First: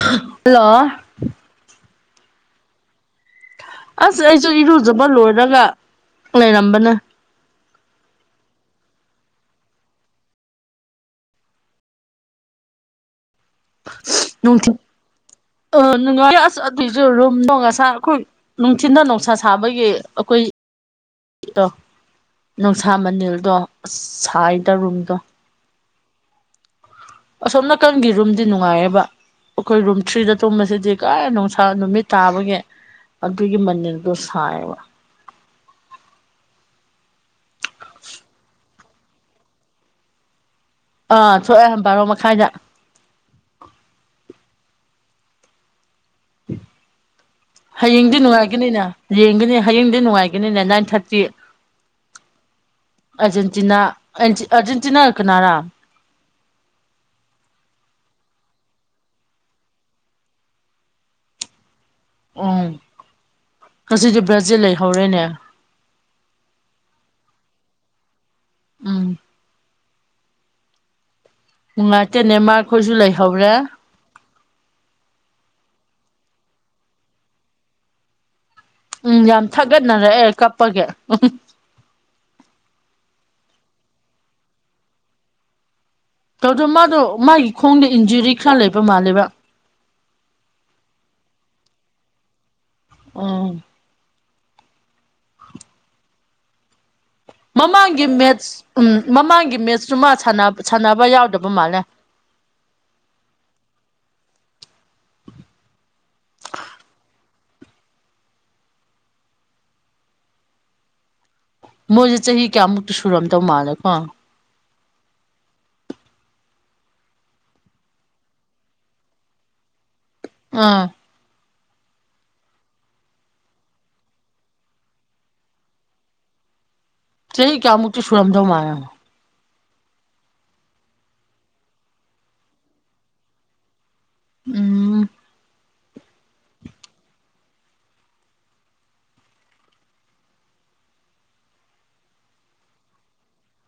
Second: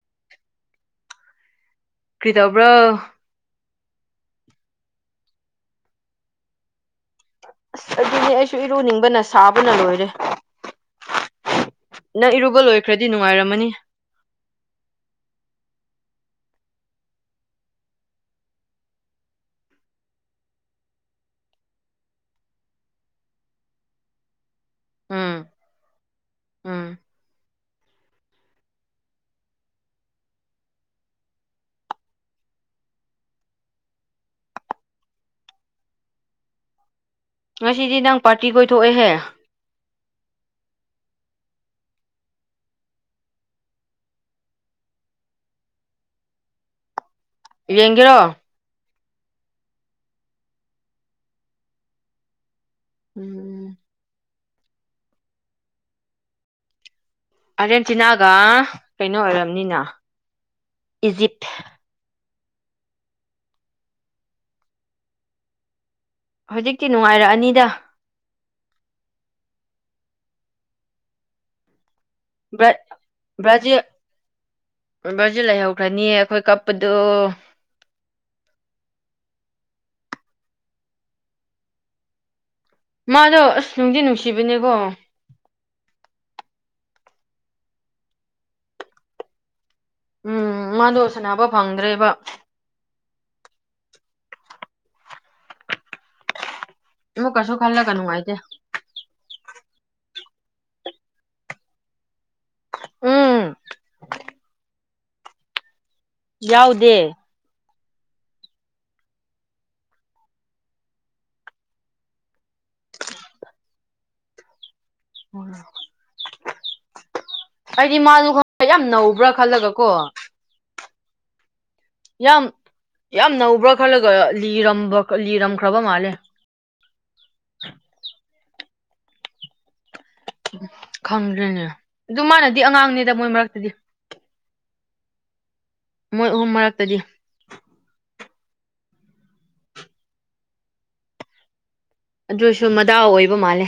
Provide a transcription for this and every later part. hello ꯀ꯭ꯔꯤꯗꯧꯕ꯭ꯔꯣ ꯑꯁ ꯑꯩꯁꯨ ꯏꯔꯨꯖꯕ ꯂꯣꯏꯔꯒ ꯂꯩꯔꯝꯕꯅꯦ ꯑꯁ ꯑꯗꯨꯅ‌ꯦ ꯑꯩꯁꯨ ꯏꯔꯨꯅꯤꯡꯕꯅ ꯁꯥꯕꯅ ꯂꯣꯏꯔꯦ ꯅꯪ ꯏꯔꯨꯕ ꯂꯣꯏꯈ꯭ꯔꯗꯤ ꯅꯨꯡꯉꯥꯏꯔꯝꯃꯅꯤ ꯅꯨꯡꯊꯤꯜ ꯑ ꯅꯨꯡꯉꯥꯏꯌ‌ꯦ ꯑꯁ ꯑꯗꯨꯏꯁꯨ ꯔꯨꯝꯗ‌ꯣ ꯉꯁꯥꯏ ꯑꯩꯈꯣꯏ ꯅꯨꯡꯊꯤꯟꯗꯣ ꯅꯨꯡꯁꯥ ꯁꯥꯕꯒꯤ ꯑꯈꯣꯏ ꯇꯣ ꯅꯨꯡꯁꯥ ꯃꯅꯤꯜꯗꯣ ꯑꯁ ꯁꯥꯏꯗ ꯔꯨꯝꯗꯣ ꯎꯝ ꯎꯝ ꯑꯁꯣꯝ ꯅꯥꯀꯟꯒꯤ ꯔꯨꯝꯗꯤ ꯅꯨꯡꯉꯥꯏꯌꯦꯕ ꯑꯈꯣꯏ ꯔꯨꯝ ꯊ꯭ꯔꯤꯗ ꯇꯨꯝꯕꯁꯤꯗꯤ ꯀꯔꯥꯏ ꯅꯨꯡꯁꯥ ꯅꯨꯃꯤꯠ ꯇꯥꯕꯒꯦ ꯑꯗꯨꯒꯤ ꯃꯅꯤꯜꯗꯣ ꯁꯥꯏꯌ‌ꯦꯕ ꯉꯁꯤꯗꯤ ꯅꯪ ꯄꯥꯔꯇꯤ ꯀꯣꯏꯊꯣꯛꯑꯦꯍꯦ ꯑꯥ ꯊꯣꯛꯑꯦ ꯕꯥꯔꯣ ꯃꯈꯥꯏꯗ ꯌꯦꯡꯒꯦꯔꯣ ꯍꯌꯦꯡꯗꯤ ꯅꯨꯡꯉꯥꯏꯒꯅꯤꯅ ꯌꯦꯡꯒꯅꯤ ꯍꯌꯦꯡꯗꯤ ꯅꯨꯡꯉꯥꯏꯒꯅꯤꯅꯦ ꯅꯥꯏꯟ ꯊꯥꯔꯇꯤ ꯎꯝ ꯑꯔꯖꯦꯟꯇꯤꯅꯥ ꯑꯔꯖꯦꯟꯇꯤꯅꯥꯒ ꯀꯅꯥꯔꯥ ꯑꯥꯔꯖꯦꯟꯇꯤꯅꯥꯒ ꯀꯩꯅꯣ ꯑꯣꯏꯔꯝꯅꯤꯅ ꯏꯖꯤꯞ ꯎꯝ ꯉꯁꯤꯗꯤ ꯕ꯭ꯔꯥꯖꯤꯜ ꯂꯩꯍꯧꯔꯦꯅꯦ ꯍꯧꯖꯤꯛꯇꯤ ꯅꯨꯡꯉꯥꯏꯔꯛꯑꯅꯤꯗ ꯎꯝ ꯅꯨꯡꯉꯥꯏꯇꯦꯅ‌ꯦ ꯅꯦꯃꯥꯔ ꯕ꯭ꯔꯠ ꯈꯣꯏꯁꯨ ꯂꯩꯍꯧꯔꯦ ꯕꯔꯖꯤꯜ ꯂꯩꯍꯧꯈ꯭ꯔꯅꯤ ꯑꯩꯈꯣꯏ ꯀꯞꯄꯗꯣ ꯎꯝ ꯌꯥꯝ ꯊꯥꯒꯠꯅꯔꯛꯑꯦ ꯀꯞꯄꯒꯤ ꯎꯝ ꯃꯥꯗꯣ ꯑꯁ ꯅꯨꯡꯗꯤ ꯅꯨꯡꯁꯤꯕꯅꯦꯀ‌ꯣ ꯇꯧꯗꯣ ꯃꯥꯗꯣ ꯃꯥꯒꯤ ꯈꯣꯡꯗ ꯏꯟꯖꯨꯔꯤ ꯈꯔ ꯂꯩꯕ ꯃꯥꯜꯂꯦꯕ ꯎꯝ ꯃꯥꯗꯣ ꯁꯥꯟꯅꯕ ꯐꯪꯗ꯭ꯔꯦꯕ ꯑꯥ ꯑꯃꯨꯛꯀꯁꯨ ꯈꯜꯂꯒ ꯃꯃꯥꯡꯒꯤ ꯅꯨꯡꯉꯥꯏꯇꯦ ꯃꯦꯠꯁ ꯎꯝ ꯃꯃꯥꯡꯒꯤ ꯃꯦꯠꯁꯨ ꯃꯥ ꯁꯥꯕ ꯁꯥꯟꯅꯕ ꯌꯥꯎꯗꯕ ꯃꯥꯜꯂꯦ ꯎꯝ ꯌꯥꯎꯗꯦ ꯃꯣꯏꯁꯦ ꯆꯍꯤ ꯀꯌꯥꯃꯨꯛꯇꯤ ꯁꯨꯔꯝꯗꯧ ꯃꯥꯜꯂꯦꯀꯣ ꯑꯣ ꯑꯩꯗꯤ ꯃꯥꯗꯣ ꯈꯪꯕ꯭ꯔꯥ ꯌꯥꯝ ꯅꯧꯕ꯭ꯔꯥ ꯈꯜꯂꯒ ꯀꯣ [inaudible] ꯌꯥꯝ ꯌꯥꯝ ꯅꯧꯕ꯭ꯔꯥ ꯈꯜꯂꯒꯔ ꯂꯤꯔꯝꯕ ꯂꯤꯔꯝꯈ꯭ꯔꯕ ꯃꯥꯜꯂꯦ ꯆꯍꯤ ꯀꯌꯥꯃꯨꯛꯇꯤ ꯁꯨꯔꯝꯗꯧ ꯃꯥꯥꯜꯂꯤ ꯈꯪꯗ꯭ꯔꯦꯅꯦ ꯑꯗꯨ ꯃꯥꯅꯗꯤ ꯑꯉꯥꯡꯅꯤꯗ ꯃꯣꯏ ꯃꯔꯛꯇꯗꯤ ꯎꯝ ꯃꯣꯏ ꯑꯍꯨꯝ ꯃꯔꯛꯇꯗꯤ ꯑꯗꯣꯏꯁꯨ ꯃꯗꯥꯎ ꯑꯣꯏꯕ ꯃꯥꯜꯂꯦ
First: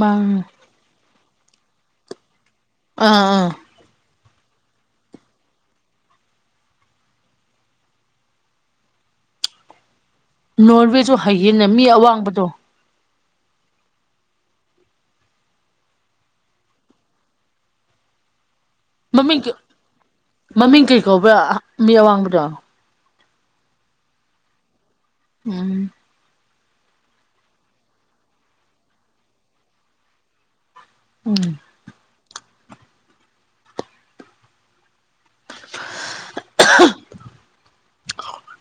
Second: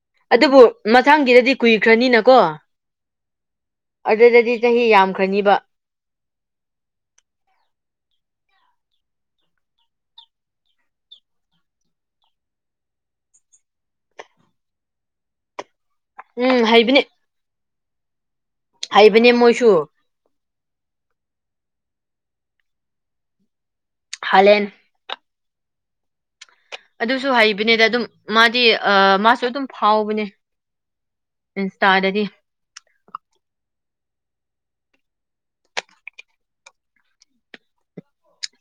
ꯃꯥꯡ ꯑꯗꯨꯕꯨ ꯃꯊꯪꯒꯤꯗꯗꯤ ꯀꯨꯏꯈ꯭ꯔꯅꯤꯅꯀꯣ ꯑꯥ ꯑꯥ ꯑꯗꯨꯗꯗꯤ ꯆꯍꯤ ꯌꯥꯝꯈ꯭ꯔꯥꯅꯤꯕ ꯅꯣꯔꯋꯦꯁꯨ ꯍꯩꯌꯦꯡꯅꯦ ꯃꯤ ꯑꯋꯥꯡꯕꯗꯣ ꯎꯝ ꯍꯩꯕꯅꯤ ꯍꯩꯕꯅꯦ ꯃꯃꯤꯡ ꯀꯤ ꯃꯣꯏꯁꯨ ꯃꯃꯤꯡ ꯀꯧꯕ꯭ꯔꯥ ꯃꯤ ꯑꯋꯥꯡꯕꯗꯣ ꯍꯥꯂꯦꯟ ꯎꯝ ꯑꯗꯨꯁꯨ ꯍꯩꯕꯅꯦꯗ ꯑꯗꯨꯝ ꯃꯥꯗꯤ ꯑꯥ ꯃꯥꯁꯨ ꯑꯗꯨꯝ ꯐꯥꯎꯕꯅꯦ ꯎꯝ ꯏꯁꯇꯥꯥꯗꯗꯤ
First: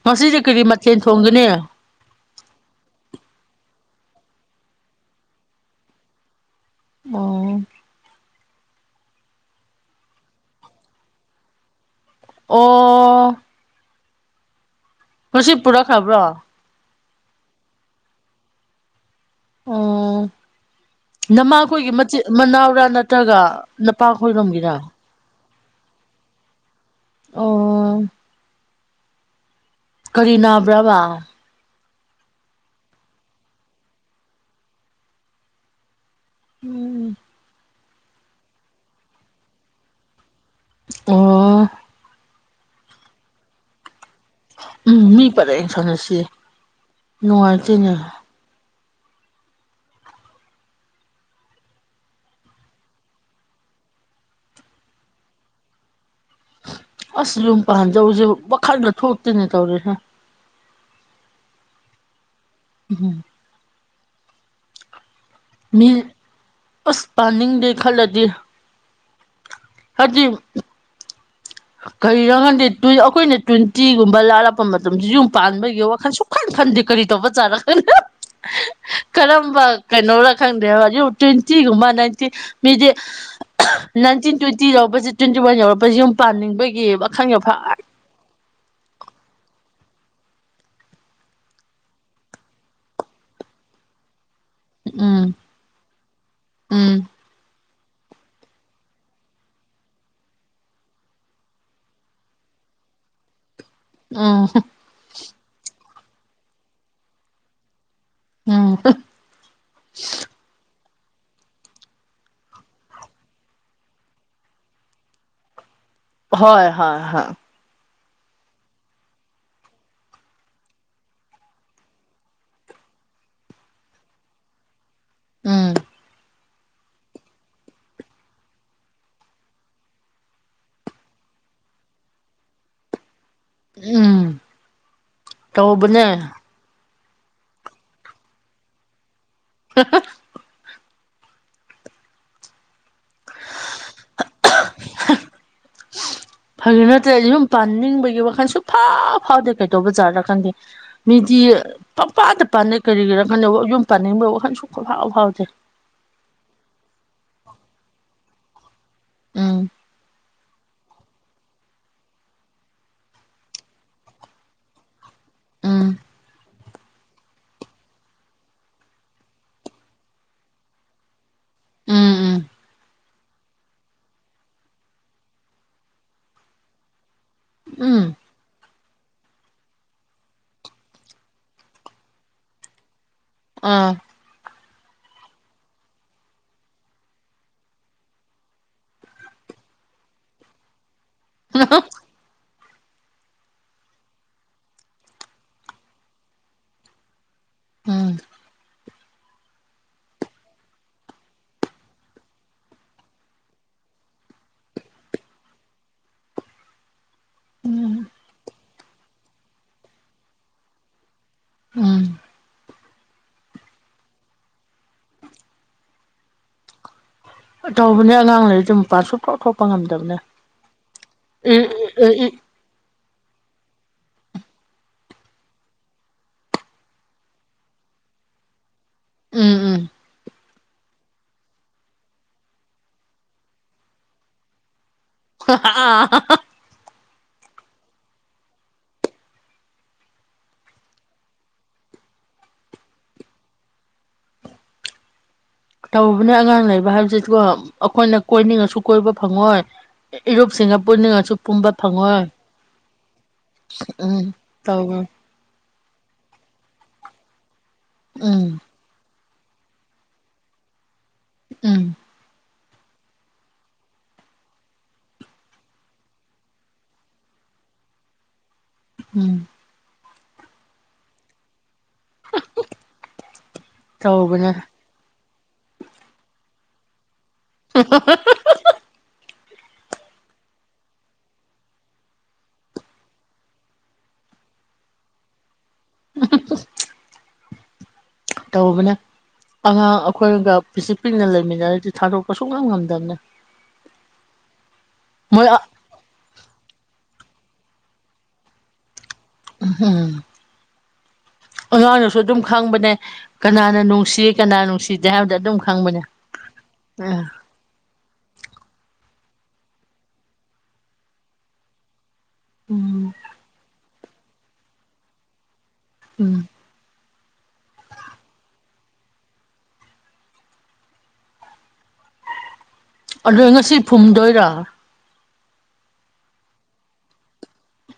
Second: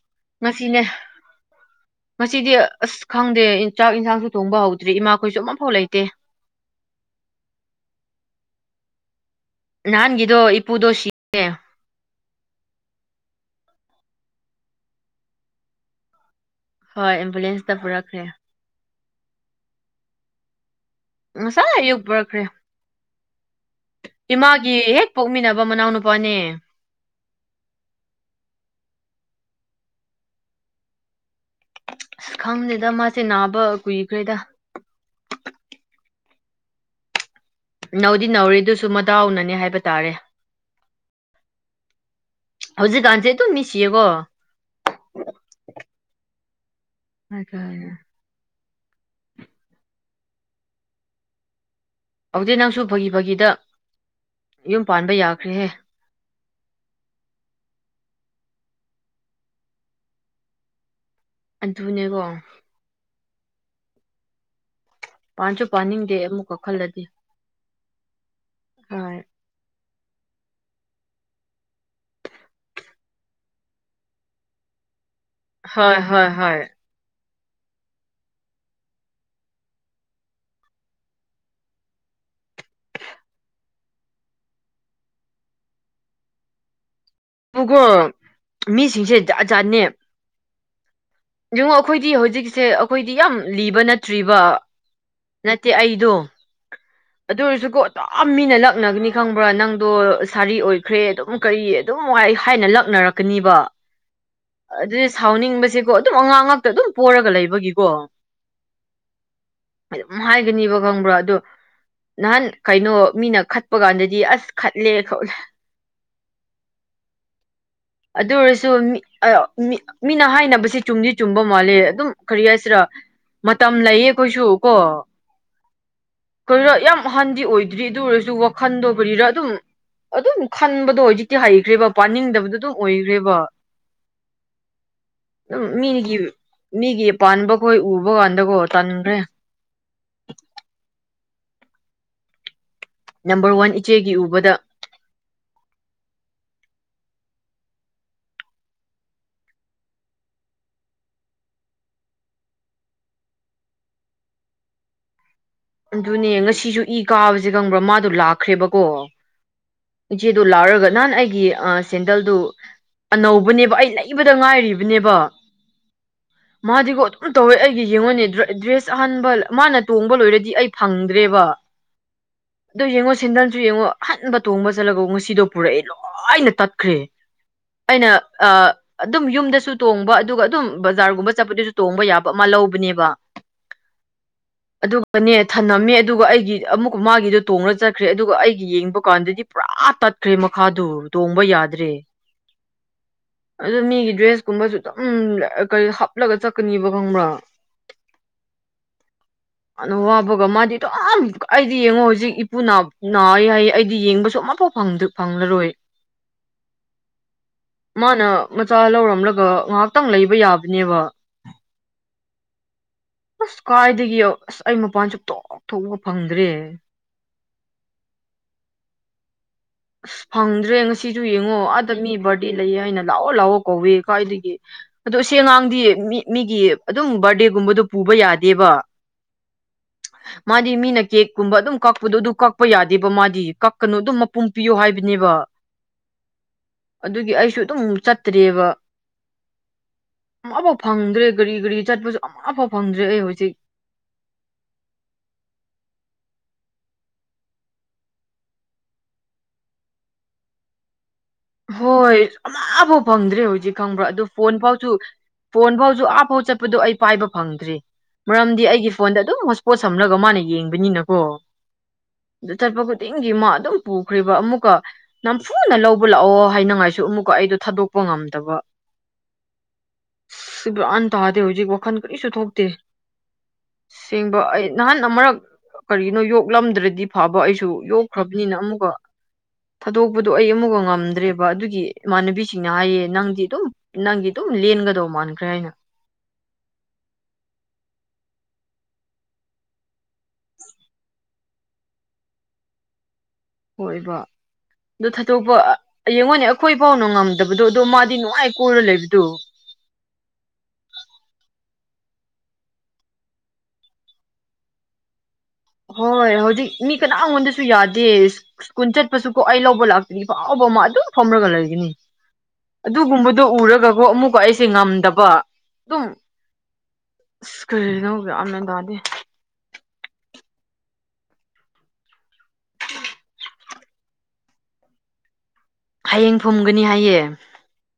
ꯉꯥꯁꯤꯗꯤ ꯀꯔꯤ ꯉꯁꯤꯅꯦ ꯃꯊꯦꯜ ꯊꯣꯡꯒꯅꯤ ꯉꯁꯤꯗꯤ ꯑꯁ ꯈꯪꯗꯦ ꯆꯥꯛ ꯏꯟꯁꯥꯡꯁꯨ ꯊꯣꯡꯕ ꯍꯧꯗ꯭ꯔꯤ ꯏꯃꯥꯈꯣꯏꯁꯨ ꯑꯃꯐꯥꯎ ꯂꯩꯇꯦ ꯑꯣ ꯅꯥꯟꯒꯤꯗꯣ ꯏꯄꯨꯗꯣꯁꯤ [unintelligible] ꯑꯣ ꯉꯁꯤ ꯄꯨꯔꯛꯈ꯭ꯔꯥꯕ꯭ꯔꯣ ꯍꯣꯏ ꯑꯦꯝꯕꯨꯂꯦꯟꯁꯇ ꯄꯨꯔꯛꯈ꯭ꯔꯦ ꯑꯣ ꯉꯁꯥꯏ ꯅꯃꯥꯈꯣꯏꯒꯤ ꯑꯌꯨꯛ ꯃꯆꯦ ꯄꯨꯔꯛꯈ꯭ꯔꯦ ꯃꯅꯥꯎꯔꯥ ꯅꯠꯇ꯭ꯔꯒ ꯅꯄꯥ ꯈꯣꯏꯔꯣꯝꯒꯤꯔꯥ ꯏꯃꯥꯒꯤ ꯍꯦꯛ ꯄꯣꯛꯃꯤꯟꯅꯕ ꯃꯅꯥꯎꯅꯨꯄꯥꯅꯦ ꯑꯣ ꯀꯔꯤ ꯅꯥꯕ꯭ꯔꯥꯕ ꯑꯁ ꯈꯪꯗꯦꯗ ꯃꯥꯁꯦ ꯅꯥꯕ ꯀꯨꯏꯈ꯭ꯔꯦꯗ ꯎꯝ ꯅꯧꯎꯗꯤ ꯅꯧꯔꯤꯗꯨꯁꯨ ꯃꯇꯗꯥꯎꯅꯅꯦ ꯍꯥꯏꯕ ꯇꯥꯔꯦ ꯑꯣ ꯍꯧꯖꯤꯛ ꯀꯟꯖꯦ ꯑꯗꯨꯝ ꯃꯤꯁꯤꯌꯦꯀꯣ ꯎꯝ ꯃꯤ ꯄꯔꯦꯡ ꯁꯥꯟꯅꯁꯤ ꯅꯨꯡꯉꯥꯏꯇꯦꯅꯦ ꯍꯧꯖꯤꯛ ꯅꯪꯁꯨ ꯐꯥꯒꯤ ꯐꯥꯒꯤꯗ ꯌꯨꯝ ꯄꯥꯟꯕ ꯌꯥꯈ꯭ꯔꯦꯍꯦ ꯑꯁ ꯌꯨꯝ ꯄꯥꯟꯗꯧꯕꯖꯤꯕꯨ ꯋꯥꯈꯜꯒ ꯊꯣꯛꯇꯦꯅꯦ ꯇꯧꯔꯤꯖꯦ ꯑꯗꯨꯅꯦꯀꯣ ꯎꯝ ꯄꯥꯟꯁꯨ ꯃꯤ ꯄꯥꯅꯤꯡꯗꯦ ꯑꯃꯨꯛꯀ ꯈꯜꯂꯗꯤ ꯑꯁ ꯄꯥꯅꯤꯡꯗꯦ ꯈꯜꯂꯗꯤ ꯍꯣꯏ ꯍꯥꯏꯗꯤ ꯀꯔꯤꯔ ꯈꯪꯗꯦ ꯑꯩꯈꯣꯏꯅ ꯇ꯭ꯋꯦꯟꯇꯤꯒꯨꯝꯕ ꯂꯥꯜꯂꯛꯄ ꯃꯇꯝꯁꯤ ꯌꯨꯝ ꯄꯥꯟꯕꯒꯤ ꯍꯣꯏ ꯋꯥꯈꯜ ꯍꯣꯏ ꯁꯨꯛꯈꯥꯟ ꯍꯣꯏ ꯈꯟꯗꯦ ꯀꯔꯤ ꯇꯧꯕꯖꯥꯠꯔ ꯀꯔꯝꯕ ꯀꯩꯅꯣꯔꯥ ꯈꯪꯗꯦ ꯌꯨꯝ ꯇ꯭ꯋꯦꯟꯇꯤꯒꯨꯝꯕ ꯅꯥꯏꯟꯇꯤꯟ ꯃꯤꯗꯤ ꯅꯥꯏꯟꯇꯤꯟ ꯇ꯭ꯋꯦꯟꯇꯤ ꯌꯧꯕꯁꯦ ꯇ꯭ꯋꯦꯟꯇꯤ ꯋꯥꯟ ꯌꯥꯎꯔꯛꯄꯁꯦ ꯌꯨꯝ ꯄꯥꯅꯤꯡꯕꯒꯤꯕ ꯋꯥ ꯑꯗꯨꯒꯣ ꯃꯤꯁꯤꯡꯁꯦ ꯖꯠ ꯖꯥꯠꯅꯦ ꯌꯦꯡꯉꯣ ꯑꯩꯈꯣꯏꯗꯤ ꯍꯧꯖꯤꯛꯁꯦ ꯑꯩꯈꯣꯏꯗꯤ ꯌꯥꯝ ꯂꯤꯕ ꯅꯠꯇ꯭ꯔꯤꯕ ꯎꯝ ꯅꯠꯇꯦ ꯑꯩꯗꯣ ꯎꯝ ꯑꯗꯨ ꯑꯣꯏꯔꯁꯨꯀꯣ ꯑꯗꯨꯝ ꯃꯤꯅ ꯂꯛꯅꯒꯅꯤ ꯈꯪꯕ꯭ꯔꯥ ꯅꯪꯗꯣ ꯁꯥꯔꯤ ꯑꯣꯏꯈ꯭ꯔꯦ ꯑꯗꯨꯝ ꯀꯔꯤ ꯑꯗꯨꯝ ꯋꯥꯍꯩ ꯍꯥꯏꯅ ꯂꯛꯅꯔꯛꯀꯅꯤꯕ ꯎꯝ ꯑꯗꯨꯗꯤ ꯁꯥꯎꯅꯤꯡꯕꯁꯦꯀꯣ ꯑꯗꯨꯝ ꯑꯉꯥꯡ ꯉꯥꯛꯛꯇ ꯑꯗꯨꯝ ꯄꯣꯔꯒ ꯂꯩꯕꯒꯤꯀꯣ ꯎꯝ ꯑꯗꯨꯝ ꯍꯥꯏꯒꯅꯤꯕ ꯈꯪꯕ꯭ꯔꯥ ꯑꯗꯣ ꯅꯍꯥꯟ ꯀꯩꯅꯣ ꯃꯤꯅ ꯈꯠꯄ ꯀꯥꯟꯗꯗꯤ ꯑꯁ ꯈꯠꯂꯦ ꯈꯣꯠꯂꯦ ꯍꯣꯏ ꯍꯣꯏ ꯍꯣꯏ ꯑꯗꯨ ꯑꯣꯏꯔꯁꯨ ꯃꯤ ꯑꯥ ꯃꯤ ꯃꯤꯅ ꯍꯥꯏꯅꯕꯁꯤ ꯆꯨꯝꯗꯤ ꯆꯨꯝꯕ ꯃꯥꯜꯂꯦ ꯑꯗꯨꯝ ꯀꯔꯤ ꯍꯥꯏꯁꯤꯔ ꯃꯇꯝ ꯂꯩꯌꯦ ꯑꯩꯈꯣꯏꯁꯨ ꯀꯣ ꯎꯝ ꯀꯔꯤꯔ ꯌꯥꯝ ꯍꯥꯟꯗꯤ ꯑꯣꯏꯗ꯭ꯔꯤ ꯑꯗꯨ ꯑꯣꯏꯔꯁꯨ ꯋꯥꯈꯟꯗꯣ ꯀꯔꯤꯔ ꯑꯗꯨꯝ ꯑꯗꯨꯝ ꯈꯟꯕꯗꯣ ꯍꯧꯖꯤꯛꯇꯤ ꯍꯩꯈ꯭ꯔꯦꯕ ꯄꯥꯅꯤꯡꯗꯕꯗꯣ ꯑꯗꯨꯝ ꯑꯣꯏꯈ꯭ꯔꯦꯕ ꯎꯝ ꯑꯗꯨꯝ ꯇꯧꯕꯅꯦ ꯃꯤꯒꯤ ꯃꯤꯒꯤ ꯄꯥꯟꯕꯈꯣꯏ ꯎꯕ ꯀꯥꯟꯗꯀꯣ ꯇꯟꯈ꯭ꯔꯦ [unintelligible] ꯅꯝꯕꯔ ꯋꯥꯟ ꯏꯆꯦꯒꯤ ꯎꯕꯗ [inaudible] ꯐꯥꯒꯤ ꯅꯠꯇ꯭ꯔꯦ ꯌꯨꯝ ꯄꯥꯅꯤꯡꯕꯒꯤ ꯋꯥꯈꯟ ꯁꯨꯛ ꯐꯥꯎ ꯐꯥꯎꯗꯦ ꯀꯩꯗꯧꯕꯖꯥꯠꯔ ꯈꯪꯗꯦ ꯃꯤꯗꯤ ꯄꯪꯄꯥꯟꯗ ꯄꯥꯟꯅꯩ ꯀꯔꯤꯒꯤꯔꯥ ꯈꯪꯗꯦ ꯌꯨꯝ ꯄꯥꯅꯤꯡꯕꯩ ꯋꯥꯈꯟ ꯁꯨꯛ ꯐꯥꯎ ꯐꯥꯎꯗꯦ ꯑꯗꯨꯅꯦ ꯉꯁꯤꯁꯨ ꯏ ꯀꯥꯕꯖꯦ ꯈꯪꯕ꯭ꯔꯥ ꯃꯥꯗꯣ ꯂꯥꯛꯈ꯭ꯔꯦꯕꯀꯣ ꯎꯝ ꯏꯆꯦ ꯑꯗꯨ ꯂꯥꯛꯔꯒ ꯅꯍꯥꯟ ꯑꯩꯒꯤ ꯑꯥ ꯁꯦꯟꯗꯜꯗꯨ ꯑꯅꯧꯕꯅꯦꯕ ꯑꯩ ꯂꯩꯕꯗ ꯉꯥꯏꯔꯤꯕꯅꯦꯕ ꯎꯝ ꯃꯥꯗꯤꯒꯣ ꯑꯗꯨꯝ ꯇꯧꯋꯦ ꯑꯩꯒꯤ ꯌꯦꯡꯉꯣꯅꯦ ꯗ꯭ꯔꯦꯁ ꯗ꯭ꯔꯦꯁ ꯑꯍꯟꯕ ꯃꯥꯅ ꯇꯣꯡꯕ ꯂꯣꯏꯔꯗꯤ ꯑꯩ ꯐꯪꯗ꯭ꯔꯦꯕ ꯎꯝ ꯎꯝ ꯑꯗꯨ ꯌꯦꯡꯉꯣ ꯁꯦꯟꯗꯜ ꯌꯦꯡꯉꯣ ꯑꯍꯟꯕ ꯇꯣꯡꯕꯉ ꯆꯠꯂꯒ ꯉꯁꯤꯗꯣ ꯄꯨꯔꯛꯑꯦ ꯂꯣꯏꯅ ꯇꯠꯈ꯭ꯔꯦ ꯎꯝ ꯑꯩꯅ ꯑꯥ ꯑꯗꯨꯝ ꯌꯨꯝꯗꯁꯨ ꯇꯣꯡꯕ ꯑꯗꯨꯒ ꯑꯗꯨꯝ ꯕꯖꯥꯔꯒꯨꯝꯕ ꯆꯠꯄꯗꯖꯨ ꯇꯣꯡꯕ ꯌꯥꯕ ꯑꯃ ꯂꯧꯕꯅꯦꯕ ꯑꯥ ꯀꯅꯦ ꯊꯝꯃꯝꯃꯦ ꯑꯗꯨꯒ ꯑꯩꯒꯤ ꯑꯃꯨꯛꯀ ꯃꯥꯒꯤꯗꯣ ꯇꯣꯡꯡꯂꯒ ꯆꯠꯈ꯭ꯔꯦ ꯑꯗꯨꯒ ꯑꯩꯒꯤ ꯌꯦꯡꯕ ꯀꯥꯟꯗꯗꯤ ꯄꯨꯔꯥ ꯇꯠꯈ꯭ꯔꯦ ꯃꯈꯥꯗꯨ ꯇꯣꯡꯕ ꯌꯥꯗ꯭ꯔꯦ [inaudible] ꯑꯗꯨ ꯃꯤꯒꯤ ꯗ꯭ꯔꯦꯁ ꯀꯨꯝꯕꯁꯨ ꯑꯗꯨꯝ ꯀꯔꯤ ꯍꯥꯞꯂꯒ ꯆꯠꯀꯅꯤꯕ ꯈꯪꯕ꯭ꯔꯥ ꯎꯝ ꯑꯗꯣ ꯍꯥꯞꯄꯒ ꯃꯥꯗꯤ ꯑꯗꯨꯝ ꯑꯩꯗꯤ ꯌꯦꯡꯉꯣ ꯍꯧꯖꯤꯛ ꯏꯄꯨ ꯅꯥ ꯅꯥꯏ ꯍꯥꯏꯌꯦ ꯑꯩꯗꯤ ꯌꯦꯡꯕꯁꯨ ꯑꯃꯐꯥꯎ ꯐꯪꯗꯦ ꯐꯪꯂꯔꯣꯏ [inaudible] ꯃꯥꯅ ꯃꯆꯥ ꯂꯧꯔꯝꯂꯒ ꯉꯥꯏꯍꯥꯛꯇꯪ ꯂꯩꯕ ꯌꯥꯕꯅꯦꯕ ꯎꯝ ꯑꯁ ꯀꯥꯏꯗꯒꯤ ꯑꯁ ꯑꯩ ꯃꯄꯥꯟ ꯁꯨꯛꯊꯣꯛ ꯊꯣꯛꯣꯛꯑꯥꯄ ꯐꯪꯗ꯭ꯔꯦ ꯇꯧꯕꯅꯦ ꯑꯉꯥꯡ ꯂꯩꯔꯗꯤ ꯃꯄꯥꯁꯨ ꯊꯣꯛ ꯊꯣꯛꯄ ꯉꯝꯗꯕ ꯑꯁ ꯐꯪꯗ꯭ꯔꯦ ꯉꯁꯤꯁꯨ ꯌꯦꯡꯉꯣ ꯑꯥꯗ ꯃꯤ ꯕꯥꯔꯗꯦ ꯂꯩꯌꯦ ꯍꯥꯏꯅ ꯂꯥꯛꯑꯣ ꯂꯥꯛꯑꯣ ꯀꯧꯋꯦ ꯀꯥꯏꯗꯒꯤ ꯑꯗꯣ ꯑꯁꯤ ꯑꯉꯥꯡꯗꯤ ꯃꯤ ꯃꯤꯒꯤ ꯑꯗꯨꯝ ꯕꯥꯔꯗꯦꯒꯨꯝꯕꯗꯨ ꯄꯨꯕ ꯌꯥꯗꯦꯕ ꯎꯝ ꯎꯝ ꯃꯥꯗꯤ ꯃꯤꯅ ꯀꯦꯛꯀꯨꯝꯕ ꯑꯗꯨꯝ ꯀꯛꯄꯗꯣ ꯑꯗꯨ ꯀꯛꯄ ꯌꯥꯗꯦꯕ ꯃꯥꯗꯤ ꯀꯛꯀꯅꯨ ꯑꯗꯨꯝ ꯄꯨꯡ ꯄꯤꯌꯣ ꯍꯥꯏꯕꯅꯦꯕ ꯑꯗꯨꯒꯤ ꯑꯩꯁꯨ ꯑꯗꯨꯝ ꯆꯠꯇ꯭ꯔꯔꯤꯕ ꯑꯃꯐꯥꯎ ꯐꯪꯗ꯭ꯔꯦ ꯒꯥꯔꯤ ꯒꯥꯔꯤ ꯆꯠꯄꯁꯨ ꯑꯃꯐꯥꯎ ꯐꯪꯗ꯭ꯔꯦ ꯑꯩ ꯍꯧꯖꯤꯛ ꯇꯧꯕꯅꯦ ꯑꯉꯥꯡ ꯂꯩꯕ ꯍꯥꯏꯕꯁꯤꯀꯣ ꯑꯩꯈꯣꯏꯅ ꯀꯣꯏꯅꯤꯡꯉꯁꯨ ꯀꯣꯏꯕ ꯐꯪꯉꯣꯏ ꯏꯔꯨꯞꯁꯤꯡꯒ ꯄꯨꯟꯅꯤꯡꯉꯁꯨ ꯄꯨꯝꯕ ꯍꯣꯏ ꯐꯪꯉꯣꯏ ꯑꯃꯐꯥꯎ ꯐꯪꯗ꯭ꯔꯦ ꯍꯧꯖꯤꯛ ꯈꯪꯕ꯭ꯔꯥ ꯑꯗꯨꯣ ꯎꯝ ꯐꯣꯟ ꯐꯥꯎꯁꯨ ꯇꯧꯕꯅꯦ ꯐꯣꯟ ꯐꯥꯎꯁꯨ ꯑꯥꯞ ꯐꯥꯎ ꯆꯠꯄꯗꯣ ꯑꯩ ꯄꯥꯏꯕ ꯐꯪꯗ꯭ꯔꯤ ꯎꯝ ꯃꯔꯝꯗꯤ ꯑꯩꯒꯤ ꯐꯣꯟꯗ ꯑꯗꯨꯝ ꯍꯣꯁꯄꯣꯠ ꯁꯝꯂꯒ ꯃꯥꯅ ꯌꯦꯡꯕꯅꯤꯅꯀꯣ ꯎꯝ ꯑꯗꯨ ꯆꯠꯄ ꯈꯨꯗꯤꯡꯒꯤ ꯃꯥ ꯑꯗꯨꯝ ꯄꯨꯈ꯭ꯔꯦꯕ ꯑꯃꯨꯛꯀ ꯅꯝꯐꯨꯅ ꯂꯧꯕ ꯄꯨ ꯂꯥꯛꯑꯣ ꯍꯥꯏꯅꯉꯥꯏꯁꯨ ꯑꯃꯨꯛꯀ ꯑꯩꯗꯣ ꯊꯥꯗꯣꯛꯄ ꯉꯝꯗꯕ ꯎꯝ ꯁꯤ ꯒ꯭ꯌꯥꯟ ꯇꯥꯗꯦ ꯍꯧꯖꯤꯛ ꯋꯥꯈꯜ ꯀꯔꯤꯁꯨ ꯊꯣꯛꯇꯦ ꯁꯦꯡꯕ ꯇꯧꯕꯅꯦ ꯑꯩ ꯅꯍꯥꯟ ꯑꯃꯔꯛ ꯀꯔꯤꯅꯣ ꯌꯣꯛꯂꯝꯗ꯭ꯔꯗꯤ ꯐꯕ ꯑꯩꯁꯨ ꯌꯣꯛꯈ꯭ꯔꯕꯅꯤꯅ ꯑꯃꯨꯛꯀ ꯊꯥꯗꫭꯛꯄꯗꯨ ꯑꯩ ꯑꯃꯨꯛ ꯉꯝ ꯉꯝꯗ꯭ꯔꯦꯕ ꯑꯗꯨꯒꯤ ꯏꯃꯥꯟꯅꯕꯤꯁꯤꯡꯅ ꯍꯥꯏꯌꯦ ꯅꯪꯗꯤ ꯑꯗꯨꯝ ꯅꯪꯗꯤ ꯑꯗꯨꯝ ꯂꯦꯟꯒꯗꯧ ꯃꯥꯟꯈ꯭ꯔꯦ ꯍꯥꯏꯅ [unintelligible] ꯇꯧꯕꯅꯦ ꯑꯉꯥꯡ ꯑꯩꯈꯣꯏꯒ ꯄꯤꯁꯛ ꯄꯤꯛꯅ ꯂꯩꯃꯤꯟꯅꯔꯗꯤ ꯊꯗꫭꯛꯄ ꯁꯨꯛꯉꯝ ꯉꯝꯗꯝꯅꯦ ꯍꯣꯏꯕ ꯑꯗꯨ ꯊꯥꯗꯣꯛꯄ ꯌꯦꯡꯉꯣꯅꯦ ꯑꯩꯈꯣꯏ ꯐꯥꯎꯅ ꯉꯝꯗꯕꯗꯣ ꯑꯗꯣ ꯃꯥꯗꯤ ꯅꯨꯡꯉꯥꯏ ꯀꯣꯏꯔ ꯂꯩꯕꯗꯣ ꯑꯍꯝ ꯑꯖꯥꯅꯁꯨ ꯑꯗꯨꯝ ꯈꯪꯕꯅꯦ ꯀꯅꯥꯅ ꯅꯨꯡꯁꯤ ꯀꯅꯥ ꯅꯨꯡꯁꯤꯗꯦ ꯍꯥꯏꯕꯗꯣ ꯑꯗꯨꯝ ꯈꯪꯕꯅꯦ ꯍꯣꯏ ꯍꯧꯖꯤꯛ ꯃꯤ ꯎꯝ ꯀꯅꯥꯉꫭꯟꯅꯗꯁꯨ ꯌꯥꯗꯦ ꯁ꯭ꯀꯨꯜ ꯆꯠꯄꯁꯨ ꯀꯣ ꯑꯩ ꯂꯧꯕ ꯂꯥꯛꯇꯔꯤꯐꯥꯎꯕ ꯃ ꯑꯗꯨꯝ ꯐꯝꯔꯒ ꯂꯩꯒꯅꯤ ꯎꯝ ꯑꯗꯨꯒꯨꯝꯕꯗꯣ ꯎꯔꯒꯀꯣ ꯑꯃꯨꯛꯀ ꯑꯩꯁꯦ ꯉꯝꯗꯕ ꯑꯗꯨꯝ ꯎꯝ ꯏꯁ ꯀꯔꯤꯅꯧ ꯒꯌꯥꯟ ꯃꯦꯟ ꯇꯗꯦ ꯑꯗꯣ ꯉꯁꯤ ꯐꯨꯝꯗꯣꯏꯔꯥ ꯍꯌꯦꯡ ꯐꯨꯝꯒꯅꯤ ꯍꯥꯏꯌꯦ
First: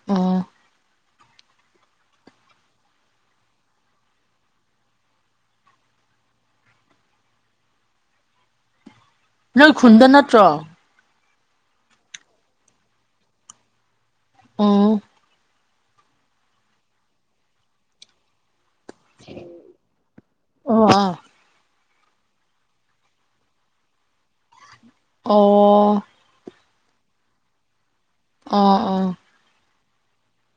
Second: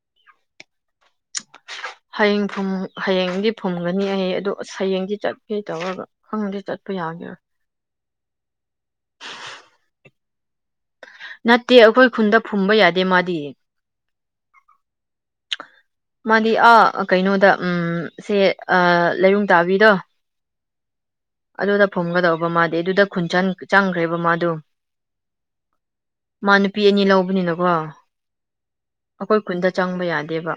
ꯑꯣ ꯍꯌꯦꯡ ꯐꯨꯝ ꯍꯌꯦꯡꯗꯤ ꯐꯨꯝꯒꯅꯤ ꯍꯥꯌꯦ ꯑꯗꯨ ꯑꯁ ꯍꯌꯦꯡꯁꯦ ꯆꯠꯀꯦ ꯇꯧꯔꯒ ꯈꯪꯗꯦ ꯆꯠꯄ ꯌꯥꯒꯦꯔꯥ ꯅꯣꯏ ꯈꯨꯟꯗ ꯅꯠꯇ꯭ꯔꯣ ꯅꯠꯇꯦ ꯑꯩꯈꯣꯏ ꯈꯨꯟꯗ ꯐꯨꯝꯕ ꯌꯥꯗꯦ ꯃꯥꯗꯤ ꯑꯣ ꯃꯥꯗꯤ ꯑꯥ ꯀꯩꯅꯣꯗ ꯁꯦ ꯂꯩꯔꯨꯡ ꯇꯥꯕꯤꯗꯣ ꯑꯣ ꯑ ꯑꯗꯨꯗ ꯐꯨꯝꯒꯗꯧꯕ ꯃꯥꯗꯤ ꯑꯗꯨꯗ ꯈꯨꯟꯆꯟ ꯆꯪꯈ꯭ꯔꯦꯕ ꯃꯥꯗꯣ ꯑꯣ ꯃꯥ ꯅꯨꯄꯤ ꯑꯅꯤ ꯂꯧꯕꯅꯤꯅꯀꯣ ꯑꯥ ꯑꯥ ꯑꯩꯈꯣꯏ ꯈꯨꯟꯗ ꯆꯪꯕ ꯌꯥꯗꯦꯕ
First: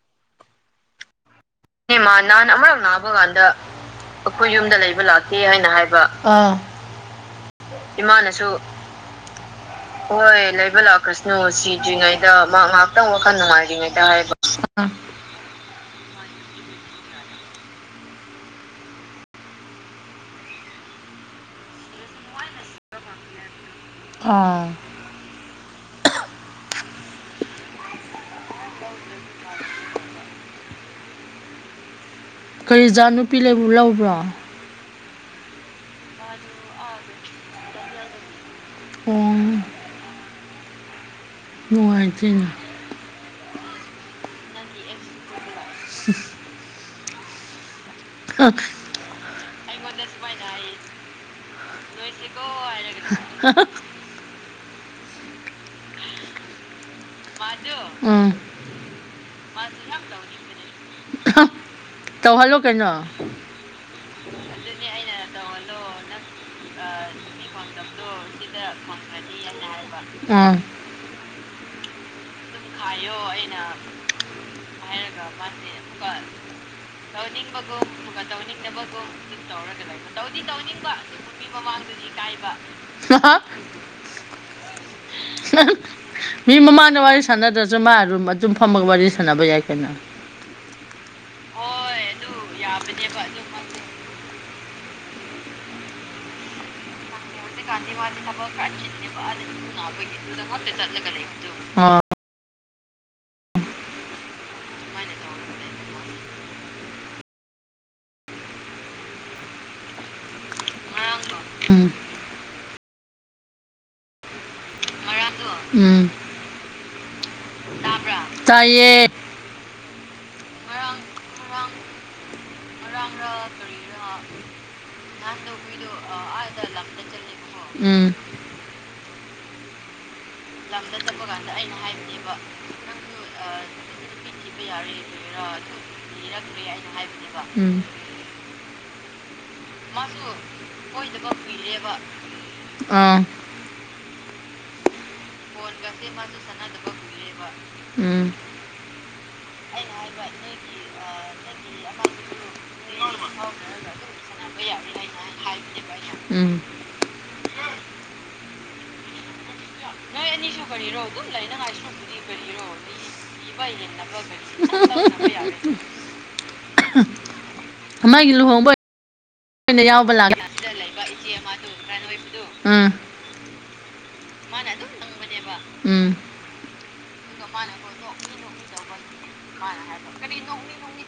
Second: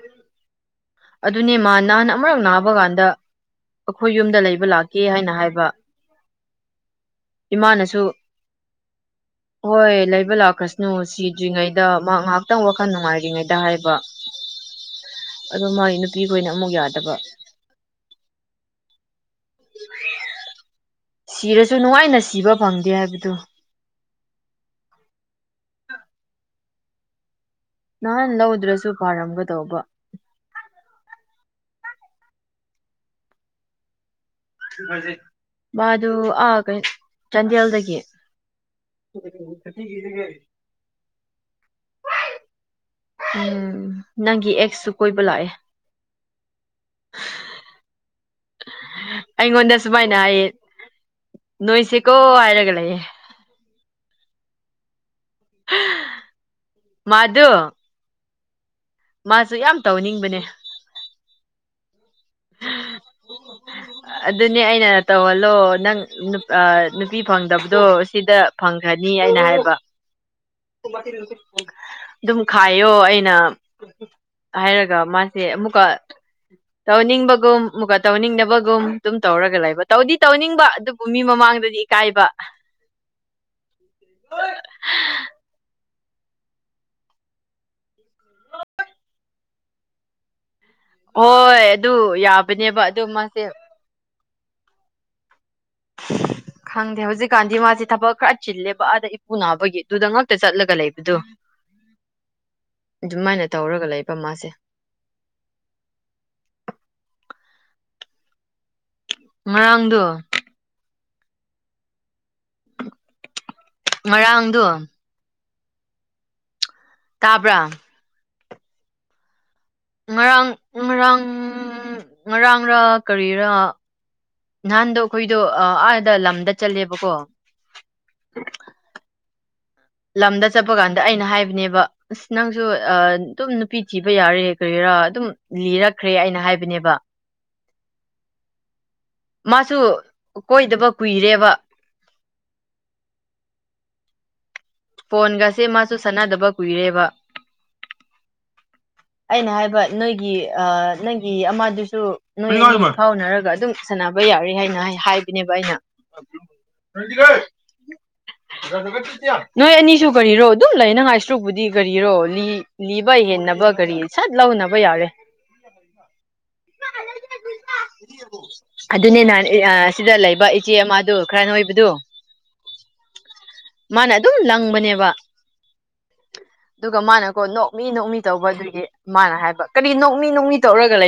ꯑꯗꯨꯅꯦ ꯃꯥ [inaudible] ꯅꯍꯥꯟ ꯏꯃꯥꯟ ꯑꯃꯨꯔꯛ ꯅꯥꯟ ꯑꯃꯔꯛ ꯅꯥꯕ ꯀꯥꯟꯗ ꯑꯩꯈꯣꯏ ꯌꯨꯝꯗ ꯂꯩꯕ ꯂꯥꯛꯀꯦ ꯍꯥꯏ ꯅ ꯍꯥꯏꯕ ꯑꯥ ꯏꯃꯥꯅꯁꯨ ꯍꯣꯏ ꯂꯩꯕ ꯂꯥꯈ꯭ꯔꯥꯁꯅꯨ ꯁꯤꯗ꯭ꯔꯤꯉꯩꯗ ꯃꯥ ꯉꯥꯏꯍꯥꯛꯇꯪ ꯋꯥꯈꯜ ꯅꯨꯡꯉꯥꯏꯔꯤꯉꯩꯗ ꯍꯥꯏꯕ [unintelligible] ꯑꯗꯣ ꯃꯥꯏ ꯅꯨꯄꯤꯈꯣꯏꯅ ꯑꯃꯨꯛ ꯌꯥꯗꯕ ꯁꯤꯔꯁꯨ ꯅꯨꯡꯉꯥꯏꯅ ꯁꯤꯕ ꯐꯪꯗꯦ ꯍꯥꯏꯕꯗꯨ ꯑꯥ ꯅꯍꯥꯟ ꯂꯧꯗ꯭ꯔꯥꯁꯨ ꯐꯥꯔꯝꯒꯗꯧꯕ ꯀꯔꯤ ꯖꯥꯠ ꯅꯨꯄꯤ ꯂꯧ ꯂꯧꯕ꯭ꯔꯣ ꯃꯥꯗꯨ ꯑ ꯀꯩ ꯆꯥꯟꯗꯦꯜꯗꯒꯤ [unintelligible] ꯅꯨꯡꯉꯥꯏꯇꯦꯅꯦ ꯎꯝ ꯅꯪꯒꯤ ꯑꯦꯛꯁꯁꯨ ꯀꯣꯏꯕ ꯂꯥꯛꯑꯦ ꯍꯨꯝ ꯑꯩꯉꯣꯟꯗ ꯁꯨꯃꯥꯏꯅ ꯍꯥꯏꯌꯦ ꯅꯣꯏꯁꯤꯀꯣ ꯍꯥꯏꯔꯒ ꯂꯩꯌꯦ [unintelligible] ꯍꯥ [unintelligible] ꯃꯥꯗꯣ ꯎꯝ ꯃꯥꯁꯨ ꯌꯥꯝ ꯇꯧꯅꯤꯡꯕꯅꯦ ꯇꯧꯍꯜꯂꯣ ꯀꯩꯅꯣ ꯑꯗꯨꯅꯦ ꯑꯩꯅ ꯇꯧꯍꯜꯂꯣ ꯅꯪ ꯅꯨꯄꯤ ꯐꯪꯗꯕꯗꯣ ꯁꯤꯗ ꯐꯪꯈ꯭ꯔꯅꯤ ꯑꯩꯅ ꯍꯥꯏꯕ ꯎꯝ [unintelligible] ꯑꯗꯨꯝ ꯈꯥꯏꯌꯣ ꯑꯩꯅ ꯍꯥꯏꯔꯒ ꯃꯥꯁꯦ ꯑꯃꯨꯛꯀ ꯇꯧꯅꯤꯡꯕꯒꯨꯝ ꯑꯗꯨꯒ ꯇꯧꯅꯤꯡꯗꯕꯒꯨꯝ ꯁꯤ ꯇꯧꯔꯒ ꯂꯩꯕ ꯇꯧꯗꯤ ꯇꯧꯅꯤꯡꯕ ꯅꯨꯄꯤ ꯃꯃꯥꯡꯗꯗꯤ ꯏꯀꯥꯏꯕ ꯍꯥꯍꯥ ꯃꯤ ꯃꯃꯥꯅ ꯋꯥꯔꯤ ꯁꯥꯟꯅꯗ꯭ꯔꯁꯨ ꯃꯥ ꯑꯗꯨꯝ ꯑꯗꯨꯝ ꯐꯝꯃꯒ ꯋꯥꯔꯤ ꯁꯥꯟꯅꯕ ꯌꯥꯏ ꯀꯩꯅꯣ ꯍꯣꯏ ꯑꯗꯨ ꯌꯥꯕꯅꯦꯕ ꯑꯗꯨ ꯃꯥꯁꯦ ꯈꯪꯗꯦ ꯍꯧꯖꯤꯛ ꯀꯥꯟꯗꯤ ꯃꯥꯁꯦ ꯊꯕꯛ ꯈꯔ ꯆꯤꯜꯂꯦꯕ ꯑꯥꯗ ꯏꯄꯨ ꯅꯥꯕꯒꯤ ꯑꯗꯨꯗ ꯉꯥꯛꯛꯇ ꯆꯠꯂꯒ ꯂꯩꯕꯗꯣ ꯑꯣ ꯑꯗꯨꯃꯥꯏꯅ ꯇꯧꯔꯒ ꯂꯩꯕ ꯃꯥꯁꯦ ꯉꯔꯥꯡꯗꯨ ꯎꯝ ꯉꯔꯥꯡꯗꯣ ꯎꯝ ꯇꯥꯕ꯭ꯔꯥ ꯇꯥꯏꯌꯦ ꯉꯔꯥꯡ ꯉꯔꯥꯡ ꯉꯔꯥꯡꯔꯥ ꯀꯔꯤꯔꯥ ꯅꯍꯥꯟꯗꯣ ꯑꯩꯈꯣꯏꯗꯣ ꯑꯥ ꯑꯥꯗ ꯂꯝꯗ ꯆꯠꯂꯦꯕꯀꯣ ꯎꯝ ꯂꯝꯗ ꯆꯠꯄ ꯀꯥꯟꯗ ꯑꯩꯅ ꯍꯥꯏꯕꯅꯦꯕ ꯑꯁ ꯅꯪꯁꯨ ꯑꯥ ꯑꯗꯨꯝ ꯅꯨꯄꯤ ꯊꯤꯕ ꯌꯥꯔꯦ ꯀꯔꯤꯔꯥ ꯑꯗꯨꯝ ꯂꯤꯔꯛꯈ꯭ꯔꯦ ꯑꯩꯅ ꯍꯥꯏꯕꯅꯦꯕ ꯎꯝ ꯃꯥꯁꯨ ꯀꯣꯏꯗꯕ ꯀꯨꯏꯔꯦꯕ ꯌꯦꯕꯥ ꯑꯥ ꯐꯣꯟꯒꯁꯦ ꯃꯥꯁꯨ ꯁꯥꯟꯅꯗꯕ ꯀꯨꯏꯔꯦꯕ ꯎꯝ ꯑꯩꯅ ꯍꯥꯏꯕ ꯅꯣꯏꯒꯤ ꯑ ꯅꯪꯒꯤ ꯑꯃꯗꯨꯁꯨ ꯅꯣꯏꯅꯤ ꯐꯥꯎꯅꯔꯒ ꯑꯗꯨꯝ ꯁꯥꯟꯅꯕ ꯌꯥꯔꯦ ꯍꯥꯏꯅ ꯍꯥꯏ ꯍꯥꯏꯕꯅꯦꯕ ꯑꯩꯅ ꯎꯝ [unintelligible] ꯅꯣꯏ ꯑꯅꯤꯁꯨ ꯀꯔꯤꯔꯣ ꯑꯗꯨꯝ ꯂꯩ ꯅꯪ ꯉꯥꯏꯁ꯭ꯔꯨꯛꯕꯨꯗꯤ ꯀꯔꯤꯔꯣ ꯂꯤꯕ ꯍꯦꯟꯅꯕ ꯀꯔꯤ ꯁꯠ ꯂꯧꯅꯕ ꯌꯥꯔꯦ ꯑꯃꯥꯒꯤ ꯂꯨꯍꯣꯡꯕ ꯑꯗꯨꯅꯦ ꯅꯍꯥꯟ__ ꯑꯦꯌꯥ ꯑꯣꯏꯅ ꯑꯁꯤꯗ ꯌꯥꯎꯕ ꯂꯥꯛꯀꯦ ꯂꯩꯕ ꯁꯤꯗ ꯏꯆꯦ ꯂꯩꯕ ꯑꯃꯗꯨ ꯏꯆꯦ ꯈꯔ ꯑꯃꯗꯨ ꯅꯣꯏꯕꯗꯨ ꯈꯔ ꯅꯣꯏꯕꯗꯨ ꯎꯝ ꯃꯥꯅ__ ꯂꯪꯕꯅꯦꯕ ꯎꯝ ꯑꯗꯨꯒ ꯃꯥꯅꯀꯣ ꯅꯣꯛꯃꯤ ꯅꯣꯛꯃꯤ ꯇꯧꯕ ꯑꯗꯨꯒꯤ ꯃꯥꯅ ꯍꯥꯏꯕ ꯀꯔꯤ ꯅꯣꯛꯃꯤ ꯅꯣꯛꯃꯤ ꯇꯧꯔꯒ ꯂꯩ__